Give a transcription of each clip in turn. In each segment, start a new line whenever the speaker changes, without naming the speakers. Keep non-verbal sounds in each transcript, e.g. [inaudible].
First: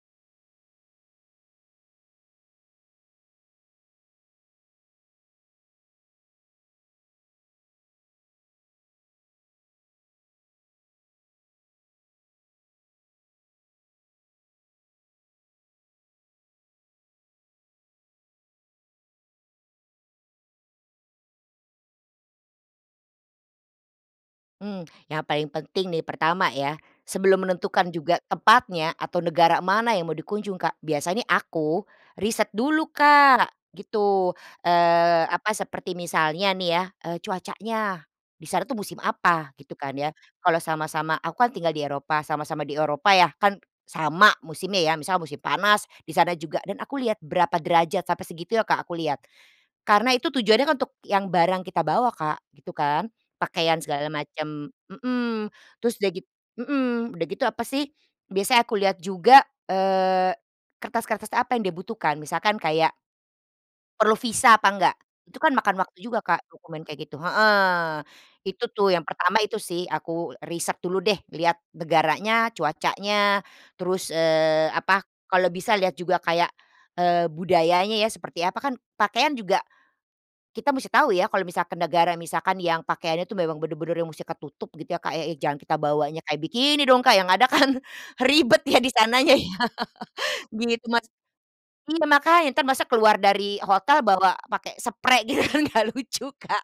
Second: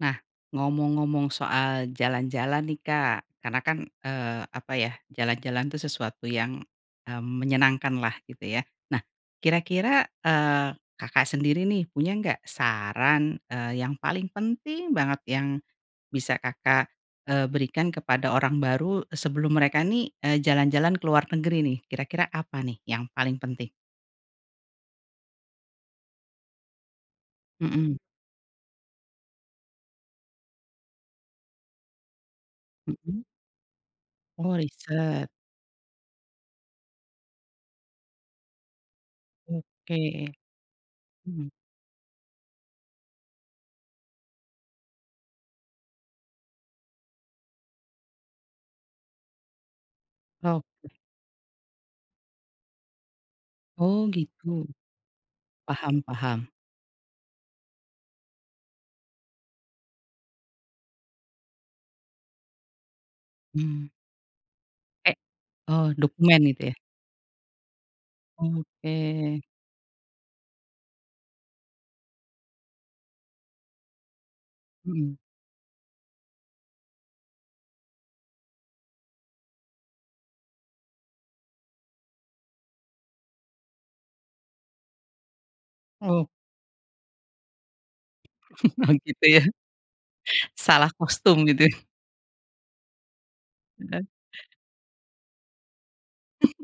Nah, ngomong-ngomong soal jalan-jalan nih Kak karena kan, eee, apa ya jalan-jalan tuh sesuatu yang e menyenangkanlah, gitu ya. Nah, kira-kira, eee, Kakak sendiri nih punya enggak saran, eee, yang paling penting banget yang bisa Kakak, eee, berikan kepada orang baru sebelum mereka nih, eee, jalan-jalan ke luar negeri nih? Kira-kira apa nih yang paling penting?
Mmm, yang paling penting nih, pertama ya. Sebelum menentukan
Hmm.
juga tempatnya atau negara mana yang mau dikunjung Kak, biasa ini aku, riset dulu
Hmm.
Kak, gitu.
Oh
Eee,
riset.
apa, seperti misalnya nih ya, eee, cuacanya, di sana tuh musim apa, gitu kan ya,
Oke.
kalau sama-sama aku kan
hmm.
tinggal di Eropa, sama-sama di Eropa ya kan sama musimnya ya, misalnya musim panas di sana juga dan aku lihat berapa derajat, sampai segitunya Kak aku lihat. Karena itu tujuannya kan
Oke.
untuk yang barang kita bawa Kak, gitu kan. Pakaian
Oh
segala
gitu.
macam, mmm, terus
Paham
udah git
paham.
mmm, udah gitu apa sih, biasanya aku lihat juga, eee, kertas-kertas apa yang dia butuhkan, misalkan kayak
Hmm.
perlu visa apa enggak.
E
Itu kan makan
oh
waktu juga
dokumen
Kak
gitu, ya?
dokumen kayak gitu, heeh. Itu tuh yang
Oke.
pertama itu sih. Aku riset dulu deh. Lihat negaranya, cuacanya, terus, eee, apa,
Hmm.
kalau bisa lihat juga kayak, eee, budayanya ya seperti apa. Kan pakaian juga kita musti tahu ya kalau misalkan negara, misalkan yang pakaiannya tuh memang benar-benar yang mustinya ketutup, gitu ya Kak, e jangan kita bawanya
Oh.
kayak bikini dong Kak, yang ada kan ribet ya di
Oh gitu
sananya
ya.
ya, gitu
Salah
mak
kostum gitu ya.
iya makanya. Entar masa keluar dari hotel
Bener.
bawa pakai seprai gitu kan enggak lucu Kak,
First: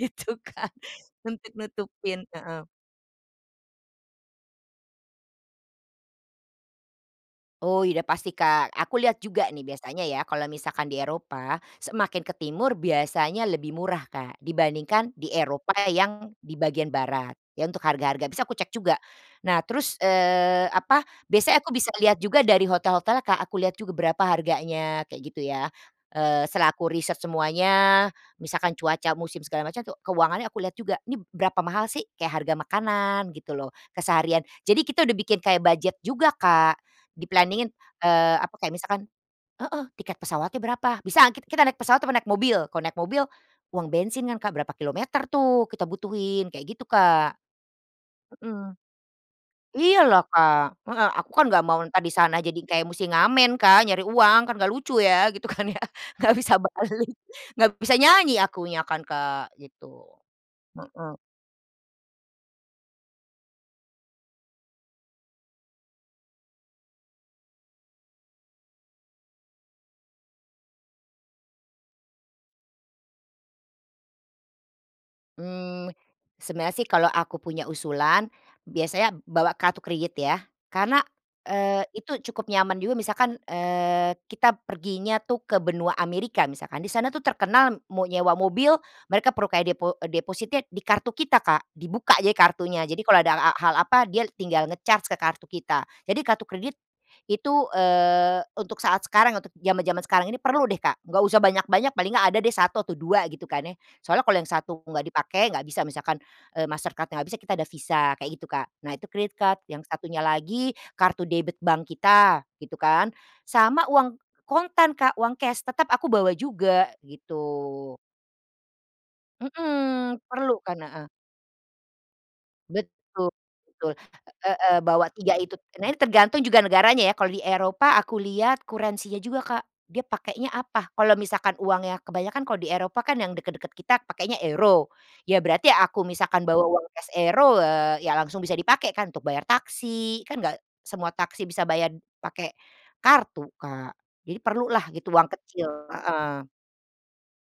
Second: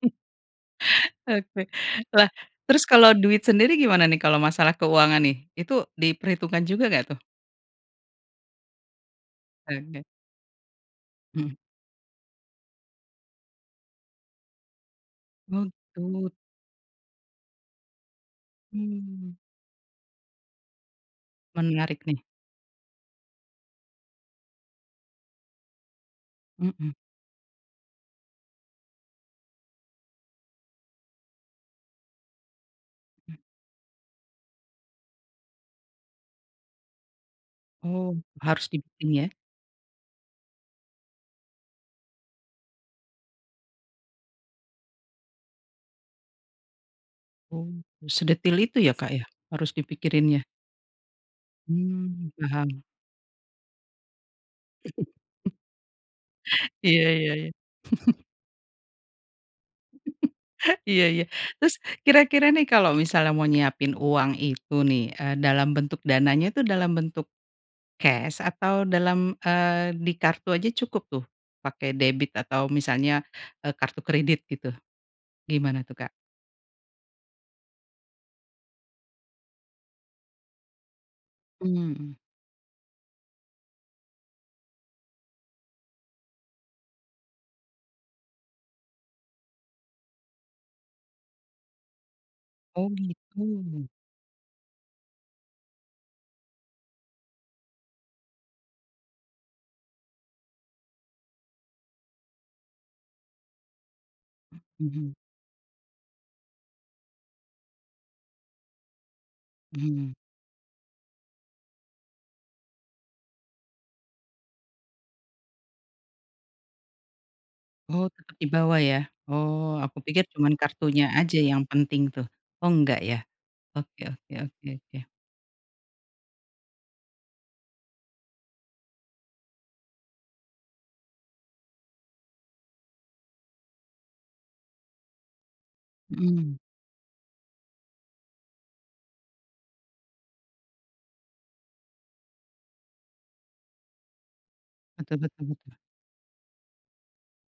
gitu Kak, untuk
Oke,
nutupin,
wah
heeh.
terus kalau duit sendiri gimana nih kalau masalah keuangan, nih? Itu diperhitungkan juga enggak, tuh?
Oh iya udah pasti Kak. Aku lihat juga nih
Ada.
biasanya ya, kalau misalkan di
Hmm.
Eropa semakin ke timur biasanya lebih murah Kak dibandingkan di
Oh,
Eropa yang
gitu.
di bagian barat. Iya untuk harga-harga biasa aku cek juga.
Mmm.
Nah, terus, eee, apa, biasanya aku bisa
Menarik
lihat
nih.
juga dari hotel-hotelnya Kak. Aku lihat juga berapa harganya, kayak gitu ya. Eee, setelah aku
Hmm.
riset semuanya, misalkan cuaca, musim, segala macamnya tuh keuangannya aku lihat juga, "Ini berapa mahal sih?" Kayak harga makanan
Mmm.
gitu loh, keseharian. Jadi kita udah bikin kayak budget juga Kak di-planning-in,
Oh,
eee, apa,
harus
kayak misalkan
dibikin, ya?
heeh, tiket pesawatnya berapa, "Bisa enggak kit kita naik pesawat apa naik mobil." Kalau naik mobil, uang bensin kan Kak berapa kilometer tuh kita butuhin, kayak gitu Kak.
Oh, sedetil
Hmm.
itu ya Kak ya harus
Iyalah
dipikirinnya?
Kak, heeh, aku kan enggak mau entah di
Mmm
sana jadi
paham.
kayak musti ngamen Kak, nyari uang, kan enggak lucu ya, gitu kan ya, enggak bisa
[chuckles] Iya
balik,
iya iya.
enggak bisa
[chuckles]
nyanyi akunya kan Kak, gitu.
[chuckles] Iya
Hmm.
iya terus kira-kira nih kalau misalnya mau nyiapin uang itu nih, eee, dalam bentuk dananya tuh, dalam bentuk kes atau dalam, eee, di kartu aja cukup, tuh? Pakai debit atau misalnya, eee kartu kredit gitu, gimana
Mmm,
tuh, Kak?
sebenarnya sih, kalau aku punya usulan biasanya bawa kartu kredit ya, karena, eee,
Mhm.
itu cukup nyaman juga. Misalkan, eee, kita perginya tuh ke Benua Amerika misalkan. Di sana tuh terkenal mau nyewa mobil mereka perlu kayak depo depositnya di kartu kita Kak. Dibuka jadi kartunya.
Oh
Jadi kalau ada a hal
gitu.
apa dia tinggal nge-charge ke kartu kita. Jadi kartu kredit itu, eee, untuk saat sekarang ya, untuk jaman-jaman sekarang ini perlu deh Kak. Enggak usah banyak-banyak, paling enggak ada deh 1 atau 2, gitu kan ya. Soalnya kalau yang 1 enggak
Hmm.
dipakai, enggak bisa misalkan, eee, MasterCard-nya enggak bisa, kita ada visa, kayak gitu Kak. Nah itu credit card, yang
Hmm.
satunya lagi kartu debit bank kita, gitu kan, sama uang kontan Kak, uang kes tetap aku bawa juga, gitu.
Oh tetap di bawa, ya? Oh, aku
Hmm,
pikir
perlu
cuman
kan,
kartunya
heeh.
aja yang penting tuh. Oh enggak, ya?
Betul betul,
Oke oke oke
heeh,
oke.
bawa dua itu. Nah, ini tergantung juga negaranya ya. Kalau di Eropa aku lihat currency-nya juga Kak. Dia pakainya apa. Kalau misalkan uangnya, kebanyakan kalau di Eropa kan yang dekat-dekat kita pakainya euro ya berarti aku misalkan
Hmm.
bawa uang kes euro, eee, ya langsung bisa dipakai kan untuk bayar taksi, kan enggak semua taksi bisa bayar pakai kartu Kak. Jadi perlulah gitu
Betul
uang
betul
kecil,
betul.
heeh.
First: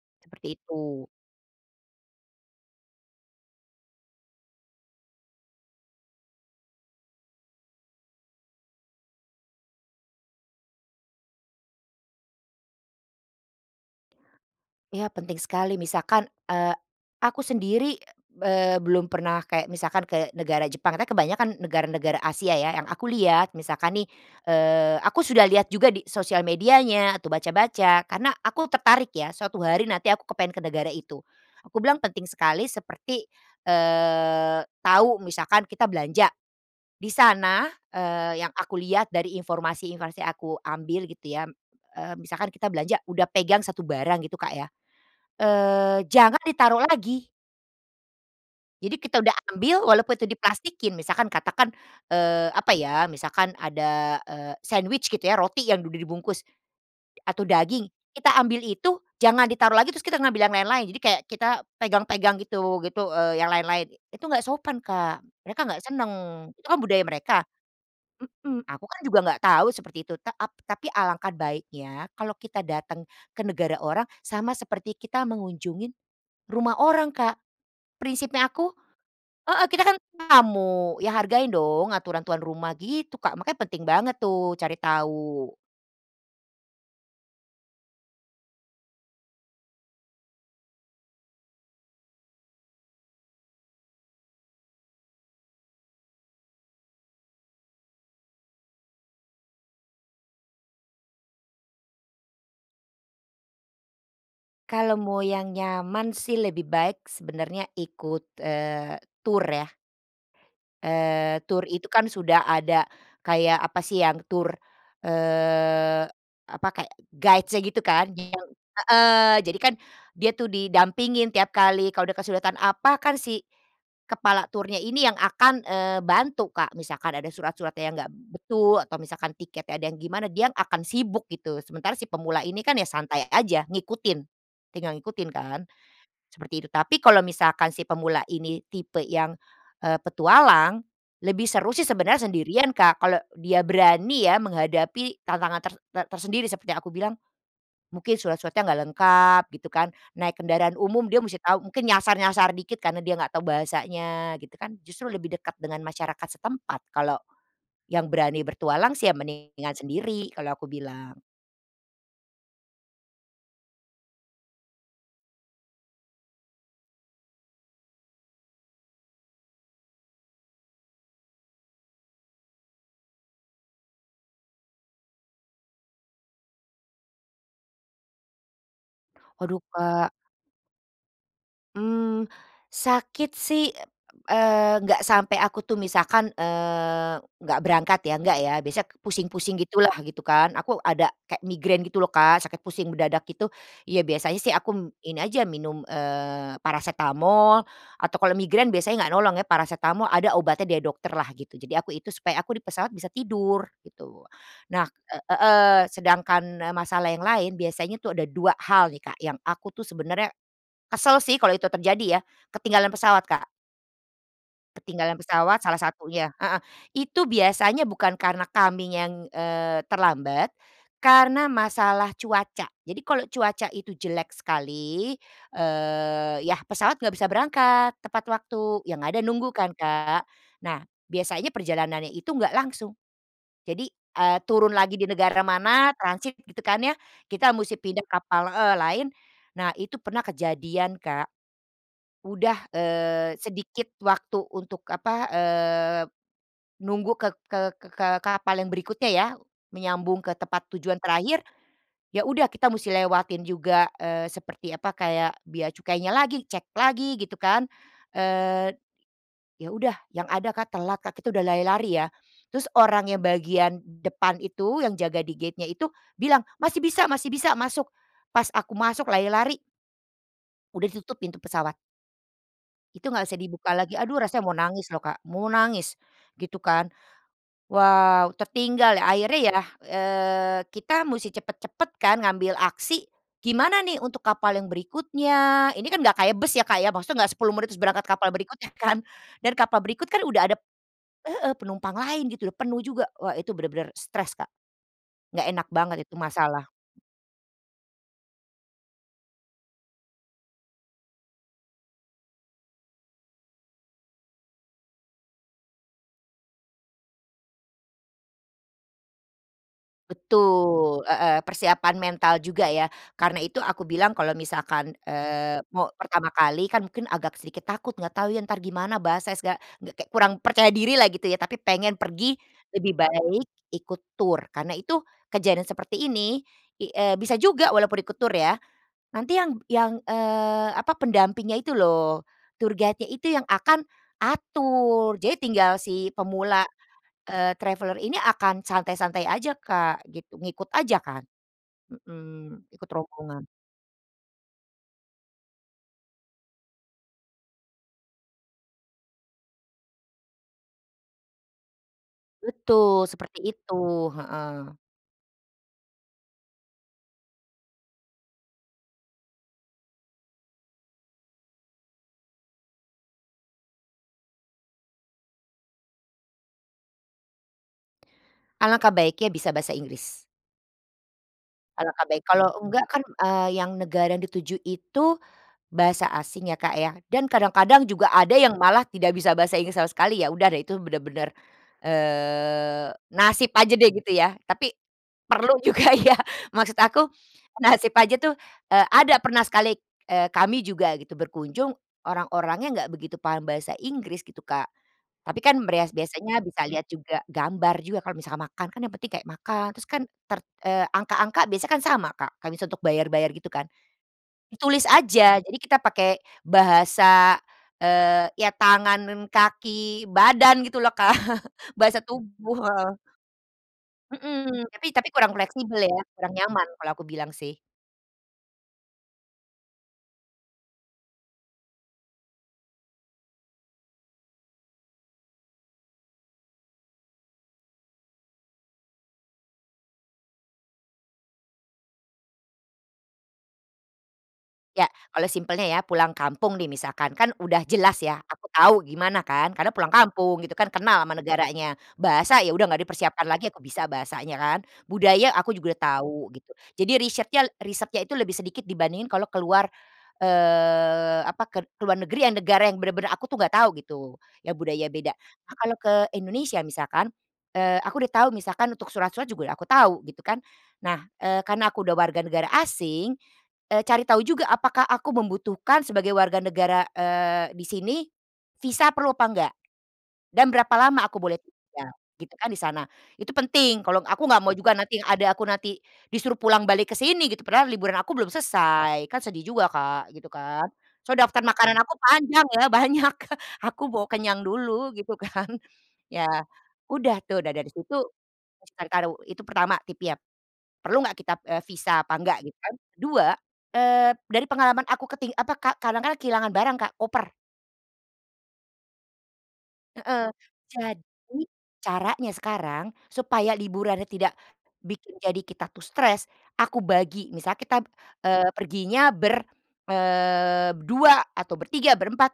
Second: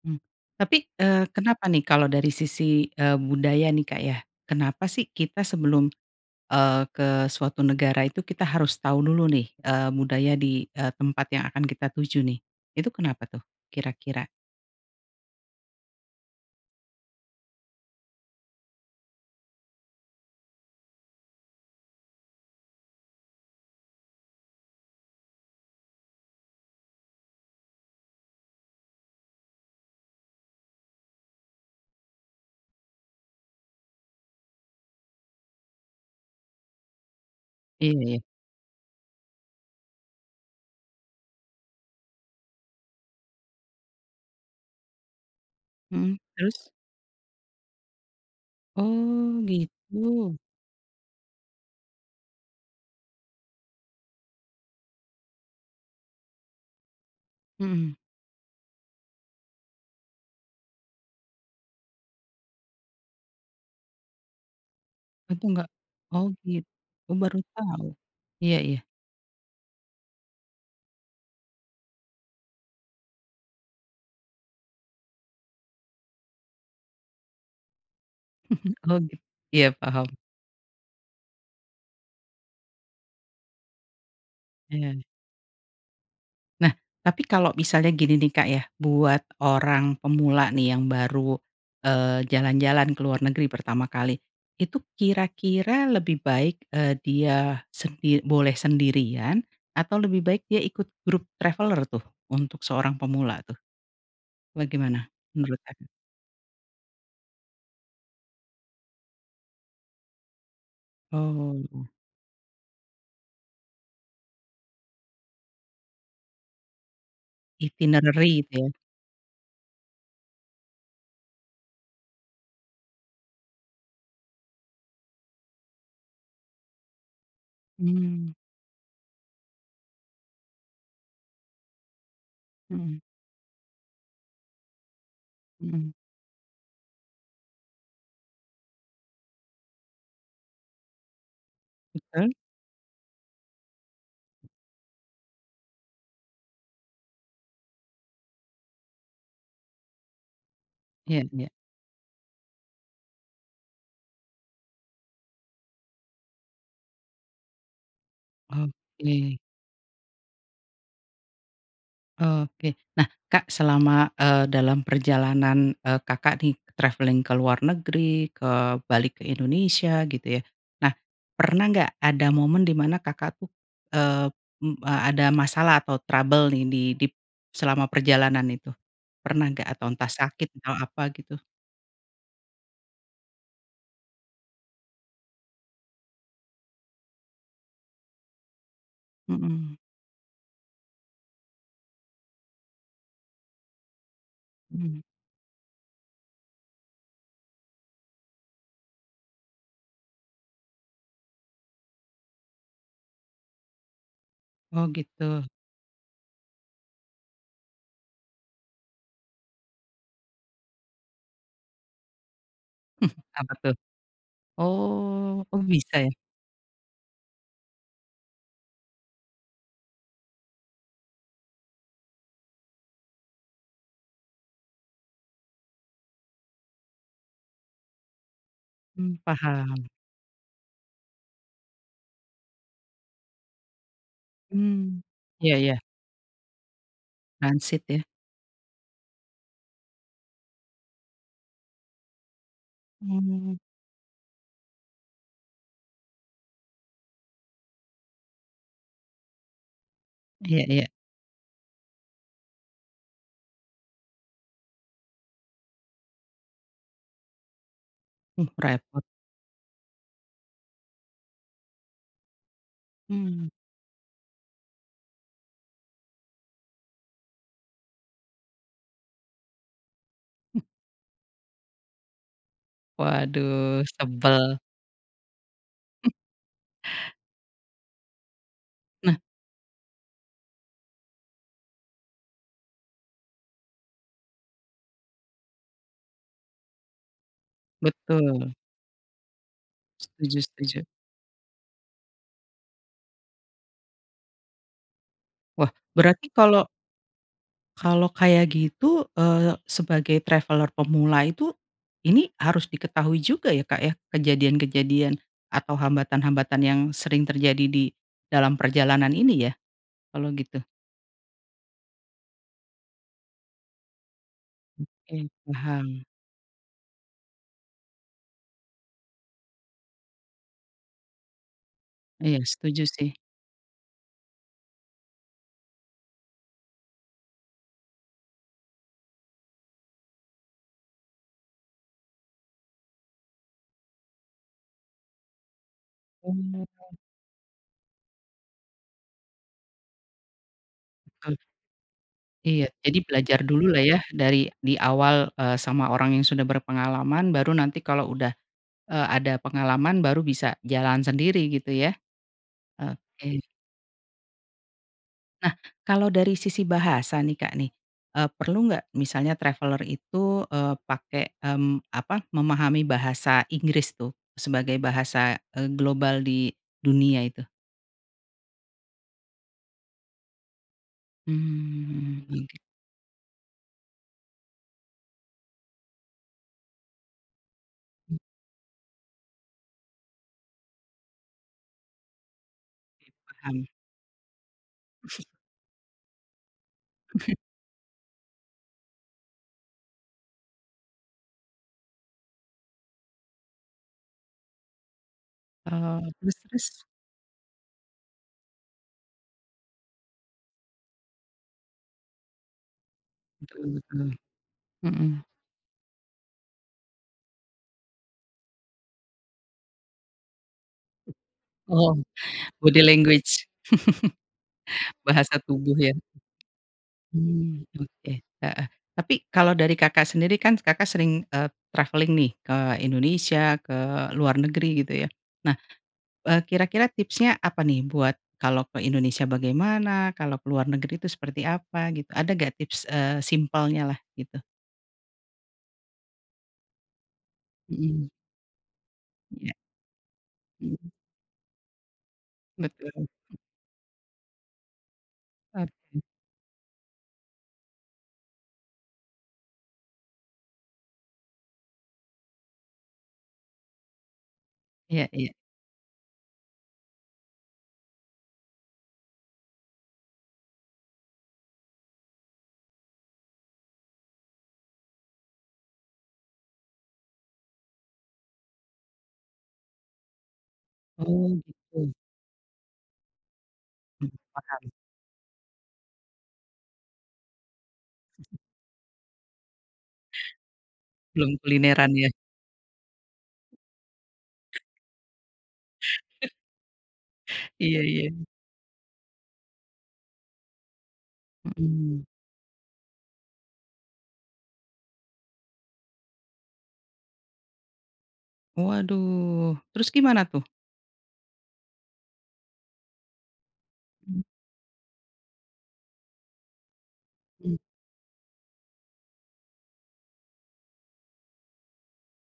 Hmm,
Seperti
tapi,
itu.
eee, kenapa nih kalau dari sisi, eee, budaya nih Kak ya, kenapa sih kita sebelum, eee, ke suatu negara itu kita harus tahu dulu nih, eee, budaya di, eee, tempat yang akan kita tuju nih? Itu kenapa tuh, kira-kira?
Iya penting sekali. Misalkan, eee, aku sendiri, eee, belum pernah kayak misalkan ke negara Jepang, katanya kebanyakan negara-negara Asia ya, yang aku lihat, misalkan nih, eee, aku sudah lihat juga di sosial medianya atau baca-baca karena aku tertarik ya, suatu hari nanti aku kepengen ke negara itu. Aku bilang penting sekali seperti, eee, tahu misalkan kita belanja di sana,
Eh.
eee, yang aku lihat dari informasi-informasi aku ambil, gitu ya, eee, misalkan kita belanja udah pegang 1 barang, gitu Kak ya, eee,
Hmm,
jangan
terus?
ditaruh lagi. Jadi, kita udah
Oh
ambil walaupun itu
gitu.
diplastikin, misalkan katakan, eee, apa ya, misalkan ada, eee, sandwich, gitu ya, roti yang udah dibungkus atau daging,
Hmm.
kita ambil itu jangan ditaruh lagi terus kita ngambil yang lain-lain, jadi kayak kita pegang-pegang gitu gitu, eee, yang lain-lain. Itu enggak sopan Kak.
Mampu
Mereka
enggak?
enggak senang,
Oh git
itu kan budaya
oh baru
mereka
tau. Iya
mmm,
iya.
aku kan juga enggak tahu seperti itu, ta ap tapi alangkah baiknya kalau kita datang ke negara orang sama seperti kita mengunjungin rumah orang Kak. Prinsipnya aku
[chuckles] Oh git
heeh
iya
kita kan
paham.
tamu. Ya hargain dong aturan tuan rumah, gitu Kak, makanya penting banget tuh cari
Iya.
tahu.
Nah, tapi kalau misalnya gini nih Kak ya, buat orang pemula nih yang baru, eee, jalan-jalan ke luar negeri pertama kali, itu kira-kira lebih baik, eee, dia sendi boleh sendirian atau lebih baik dia ikut grup traveller tuh, untuk seorang pemula, tuh?
Kalau
Bagaimana
mau yang
menurut Kakak?
nyaman sih lebih baik sebenarnya ikut, eee, tur ya. Eee, tur
Oh, heeh.
itu kan sudah ada kayak, apa sih, yang tur, eee, apa, kayak guides-nya, gitu kan,
Itinerari
iyau
itu, ya?
heeh. Jadi kan, dia tuh didampingin tiap kali kalau ada kesulitan apa kan si kepala turnya ini yang akan, eee, bantu Kak. Misalkan ada surat-suratnya yang enggak
Mmm.
betul atau misalkan tiketnya ada yang gimana, dia yang akan sibuk, gitu. Sementara si pemula ini kan ya
Hmm.
santai aja ngikutin, tinggal ngikutin kan,
Hmm.
seperti itu, tapi kalau misalkan si pemula ini tipe yang, eee, petualang. Lebih seru sih sebenarnya
Betul.
sendirian Kak, kalau dia berani ya menghadapi tantangan ter ter tersendiri, seperti yang aku bilang mungkin surat-suratnya enggak lengkap, gitu kan, naik kendaraan umum dia
Iya
mesti
iya.
tahu, mungkin nyasar-nyasar dikit karena dia enggak tahu bahasanya, gitu kan, justru lebih dekat dengan masyarakat setempat, kalau yang berani bertualang sih ya
Oke.
mendingan sendiri, kalau aku bilang.
Oke. Nah, Kak selama, eee, dalam perjalanan, eee, Kakak nih travelling ke luar negeri, ke balik ke Indonesia, gitu ya, nah pernah enggak ada momen di mana Kakak tuh, eee, m ada masalah atau trouble nih di dip selama perjalanan itu? Pernah
Waduh
enggak? Atau entah
Kak.
sakit atau apa, gitu?
Mmm, sakit sih, eee, enggak sampai aku tuh. Misalkan, eee, enggak berangkat ya, enggak ya, biasanya ke pusing-pusing
Hmm.
gitulah, gitu kan. Aku ada kayak migrain gitu lho Kak, sakit pusing mendadak, gitu, iya biasanya sih aku m
Hmm.
ini aja minum, eee, parasetamol atau kalau migrain biasanya enggak tolong ya parasetamol, ada obatnya dari dokterlah, gitu. Jadi, aku itu supaya aku di pesawat bisa tidur, gitu. Nah,
Oh
e
gitu.
heeh, sedangkan e masalah yang lain, biasanya tuh ada 2 hal nih Kak yang aku tuh sebenarnya kesel sih kalau itu terjadi ya, ketinggalan pesawat
[chuckles]
Kak.
Apa tuh?
Ketinggalan
Oh,
pesawat
oh
salah
bisa, ya?
satunya. Heeh. Itu biasanya bukan karena kaminya yang, eee, terlambat karena masalah cuaca. Jadi, kalau cuaca itu jelek sekali, eee, iya pesawat enggak bisa berangkat tepat waktu, yang
Mmm
ada nunggu kan
paham.
Kak? Nah, biasanya perjalanannya itu enggak langsung, jadi, eee, turun lagi
Mmm
di negara
iya iya.
mana transit, gitu kan ya, kita musti
Transit ya?
pindah kapal heeh, lain. Nah, itu pernah kejadian Kak. Udah, eee,
Mmm.
sedikit waktu untuk apa, eee, nunggu ke ke ke ke kapal yang berikutnya ya, menyambung ke tempat
Iya iya.
tujuan terakhir, ya udah kita musti lewatin juga, eee, seperti apa kayak bea cukainya lagi, cek lagi, gitu kan,
Mmm,
eee,
repot.
ya udah, yang ada Kak telat Kak. Kita udah lari-lari ya terus orang yang
Mmm.
bagian depan itu, yang jaga di gate-nya itu bilang, "Masih bisa, masih bisa, masuk!" Pas aku masuk lari-lari
Mmm.
udah ditutup pintu pesawat. Itu enggak bisa dibuka
Waduh
lagi. Aduh rasanya mau
sebel.
nangis loh Kak, mau nangis,
[chuckles]
gitu kan. Wow, tertinggal ya,
Nah
akhirnya ya, eee, kita musti cepat-cepat kan ngambil aksi, "Gimana nih untuk kapal yang berikutnya?" Ini kan enggak kayak bus ya Kak ya, maksudnya enggak 10 menit terus berangkat kapal
Betul
berikutnya kan dan kapal berikut kan
Setuju
udah ada
setuju.
heeh, penumpang lain gitu, udah penuh juga. Wah itu benar-benar stres Kak. Enggak enak
Wah
banget itu
berarti kalau
masalah.
Kalau kayak gitu, eee, sebagai traveller pemula itu, ini harus diketahui juga, ya Kak ya, kejadian-kejadian atau hambatan-hambatan yang sering terjadi di dalam perjalanan ini, ya? Kalau gitu.
Betul. Heeh. Persiapan mental juga ya karena itu aku bilang kalau misalkan,
Oke
eee, mau
paham.
pertama kali kan mungkin agak sedikit takut, enggak tahu ya entar gimana, bahasa esga g kayak kurang percaya dirilah, gitu ya, tapi pengen pergi.
Iya setuju
Lebih
sih.
baik ikut tur karena itu kejadian seperti ini i eee, bisa juga walaupun ikut tur ya, nanti yang yang, eee, apa, pendampingnya itu loh, tour guide-nya itu yang akan atur, jadi tinggal si
Oh
pemula,
gitu.
eee, traveller ini akan santai-santai aja Kak, gitu, ngikut aja kan.
Betul.
Hmm,
Iya.
ikut
Jadi belajar
rombongan.
dululah ya dari, di awal, eee, sama orang yang sudah berpengalaman baru nanti kalau udah, eee, ada pengalaman baru bisa jalan sendiri gitu, ya?
Betul seperti
Oke.
itu, heeh.
Nah, kalau dari sisi bahasa nih Kak nih, eee, perlu enggak misalnya traveller itu, eee, pakai, mmm, apa, memahami bahasa Inggris tuh sebagai bahasa, eee, global di dunia itu?
Alangkah baiknya bisa bahasa Inggris. Alangkah baik,
Mmm
kalau
oke.
enggak kan, eee, yang negara dituju itu bahasa asing, ya Kak ya, dan kadang-kadang juga
Mmm.
ada yang malah tidak bisa bahasa Inggris sama sekali, ya udah deh itu benar-benar, eee,
Iya
nasib
paham.
aja deh gitu ya, tapi
[chuckles]
perlu juga ya. Maksud aku
[chuckles]
nasib aja tuh, eee, ada pernah sekali, eee, kami juga gitu berkunjung orang-orangnya enggak begitu paham bahasa Inggris gitu Kak, tapi kan breas
Oh, terus
biasanya bisa
terus.
lihat juga gambar juga. Kalau misalkan makan kan yang penting kayak makan, terus kan ter eee, angka-angka biasanya kan sama Kak. Kayak misalnya untuk bayar-bayar, gitu
Betul
kan.
betul.
Ditulis
Hmm.
aja, jadi kita pakai bahasa, eee, iya tangan dan kaki, badan, gitu lho Kak [chuckles]
Oh,
bahasa tubuh,
body
heeh.
language?
Hmm, tapi
[chuckles]
tapi kurang
bahasa tubuh,
fleksibel
ya?
ya, kurang nyaman, kalau aku bilang sih.
Mmm, oke oke, heeh, tapi kalau dari Kakak sendiri kan Kakak sering, eee, travelling nih ke Indonesia, ke luar negeri, gitu ya. Nah, eee, kira-kira tipsnya apa nih? Buat kalau ke Indonesia bagaimana? Kalau ke luar negeri itu seperti apa? Gitu, ada enggak tips, eee, simpelnyalah, gitu?
Iya. Kalau simpelnya ya pulang kampung nih, misalkan, kan udah jelas
Hmm.
ya aku tahu gimana kan
Iya.
karena pulang kampung, gitu kan,
Hmm.
kenal sama negaranya, bahasa? Ya udah enggak
Betul.
dipersiapkan
[chuckles]
lagi aku bisa bahasanya kan, budaya? Aku juga udah
Oke.
tahu, gitu. Jadi risyretnya risetnya itu lebih sedikit dibandingin kalau keluar, eee, apa, kel keluar negeri yang negara yang benar-benar aku tuh enggak tahu gitu, ya budaya
Iya
beda.
iya.
Nah, kalau ke Indonesia misalkan, eee, aku udah tahu misalkan untuk surat-surat juga udah aku tahu, gitu kan. Nah, eee, karena aku udah warga negara asing, eee, cari tahu juga apakah aku membutuhkan sebagai warga negara, eee, di sini visa perlu apa enggak dan berapa lama aku boleh
Oh
tinggal,
gitu.
gitu kan, di sana. Itu penting, kalau
Mmm
aku enggak mau
paham.
juga nanti yang ada aku nanti disuruh pulang balik ke sini, gitu, padahal liburan aku belum selesai, kan sedih juga Kak, gitu kan. Soalnya
Belum
daftar makanan
kulineran,
aku
ya?
panjang ya, banyak [chuckles] aku mau kenyang
[chuckles]
dulu, gitu kan. Ya
[chuckles]
udah tuh, udah dari
Iya
situ,
iya.
misalkan karo itu pertama tipsnya. Perlu enggak kita, e visa
Hmm.
apa enggak, gitu kan. Ke-2, eee dari pengalaman aku keting apa, Kak, kadang kan kehilangan barang Kak, koper.
Oh aduh, terus gimana,
Heeh.
tuh?
Jadi, caranya sekarang supaya liburannya
Mmm.
tidak bikin jadi kita tuh stres, aku bagi.
Mmm.
Misalnya kita, eee, perginya ber, eee, berdua, atau bertiga, berempat.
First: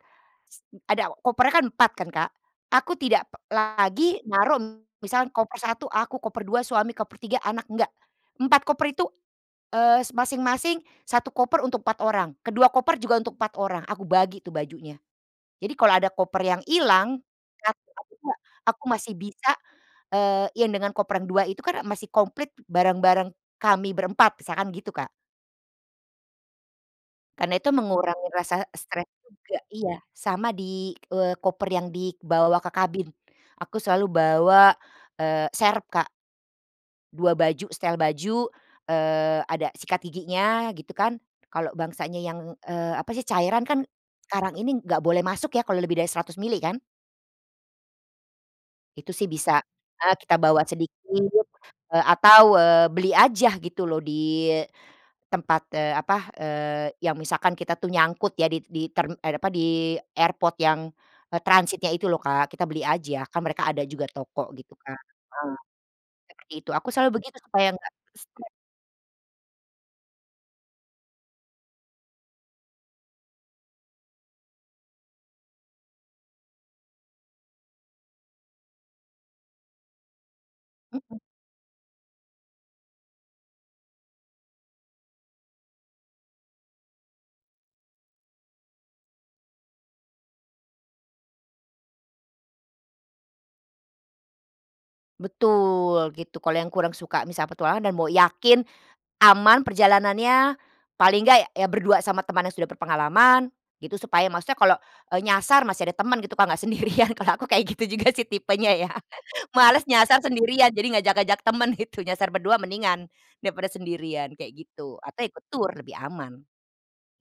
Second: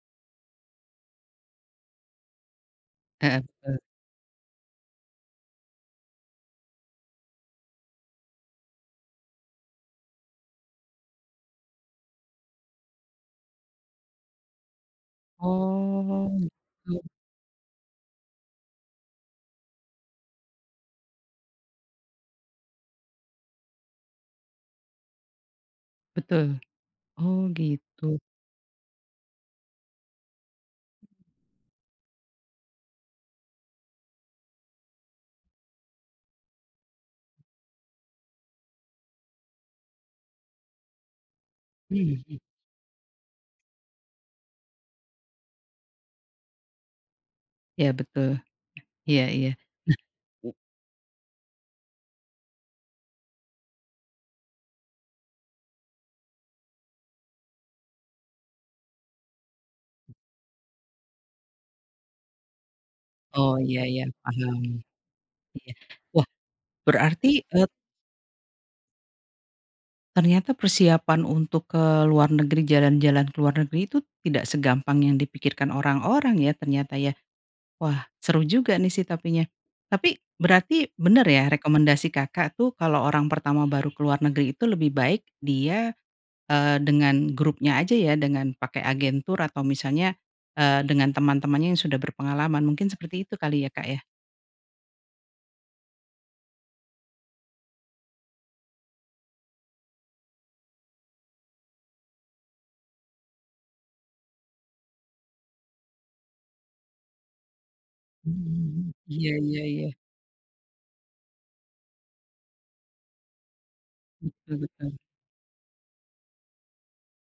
S ada kopernya kan 4 kan Kak, aku tidak
Heeh, betul.
lagi naruh, misalnya koper satu aku, koper dua suami, koper tiga anak, enggak. 4 koper itu, eee, s masing-masing 1 koper untuk 4 orang, ke 2 koper juga untuk 4 orang, aku bagi tuh bajunya. Jadi kalau ada
Oh
koper yang
gitu.
hilang 1 atau 2 aku masih bisa, eee, yang dengan koper yang 2 itu kan a masih komplit barang-barang kami berempat, misalkan gitu Kak.
Betul. Oh
Karena itu
gitu.
mengurangi rasa stres juga. Iya. Sama di, eee, koper yang dibawa ke kabin, aku selalu bawa, eee, serep Kak 2 baju setel baju, eee, ada sikat giginya, gitu kan, kalau bangsanya,
Mhm.
yang, eee, apa sih, cairan kan sekarang ini enggak boleh masuk ya kalau lebih dari 100 mililiter kan?
Iya betul.
Itu
Iya
sih
iya.
bisa, eh, kita
Nah
bawa sedikit, eee, atau, eee, beli aja gitu lho di tempat, eee, apa, eee, yang misalkan kita tuh nyangkut ya di di term eh, di apa, di airport yang e transitnya itu lho Kak, kita beli aja, kan
Oh
mereka
iya
ada
iya
juga toko,
paham.
gitu Kak. Heeh,
iya, wah
seperti itu, aku selalu
berarti
begitu
e
supaya nggak stres.
Ternyata persiapan untuk ke luar negeri, jalan-jalan ke luar negeri itu tidak segampang yang dipikirkan orang-orang ya, ternyata ya. Wah seru juga nih sih tapinya, tapi berarti
Hmm.
benar ya rekomendasi Kakak tuh kalau orang pertama baru keluar negeri itu lebih baik dia, eee, dengan grupnya aja, ya? Dengan pakai agen tur atau misalnya, eee, dengan teman-temannya yang sudah berpengalaman, mungkin seperti itu kali ya Kak, ya?
Betul, gitu. Kalau yang kurang suka, misalnya petualangan dan mau yakin aman perjalanannya paling enggak ya berdua sama teman yang sudah berpengalaman, gitu, supaya maksudnya kalau e nyasar masih ada teman, gitu Kak, enggak sendirian kalau aku kayak gitu juga sih tipenya ya
Mhm, iya
[laughs]
iya
malas
iya.
nyasar sendirian jadi ngajak-ngajak temen itu nyasar berdua mendingan daripada sendirian, kayak
Betul betul.
gitu, atau ikut tur lebih aman.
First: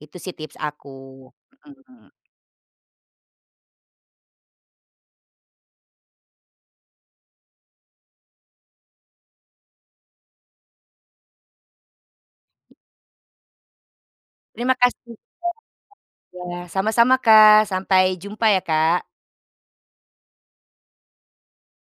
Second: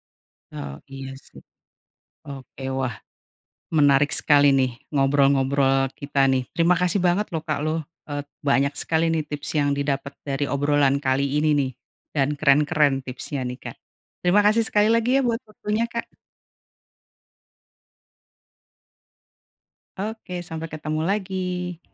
Itu sih tips
Oh iya
aku.
sih.
Hmm.
Oke, wah menarik sekali nih ngobrol-ngobrol kita nih. Terima kasih banget lho Kak loh, et banyak sekali nih tips yang didapat dari obrolan kali ini nih dan keren-keren tipsnya nih Kak. Terima kasih
Terima
sekali
kasih
lagi
juga
ya
Kak.
buat waktunya Kak.
Iya, sama-sama Kak. Sampai jumpa ya Kak.
Oke sampai ketemu lagi.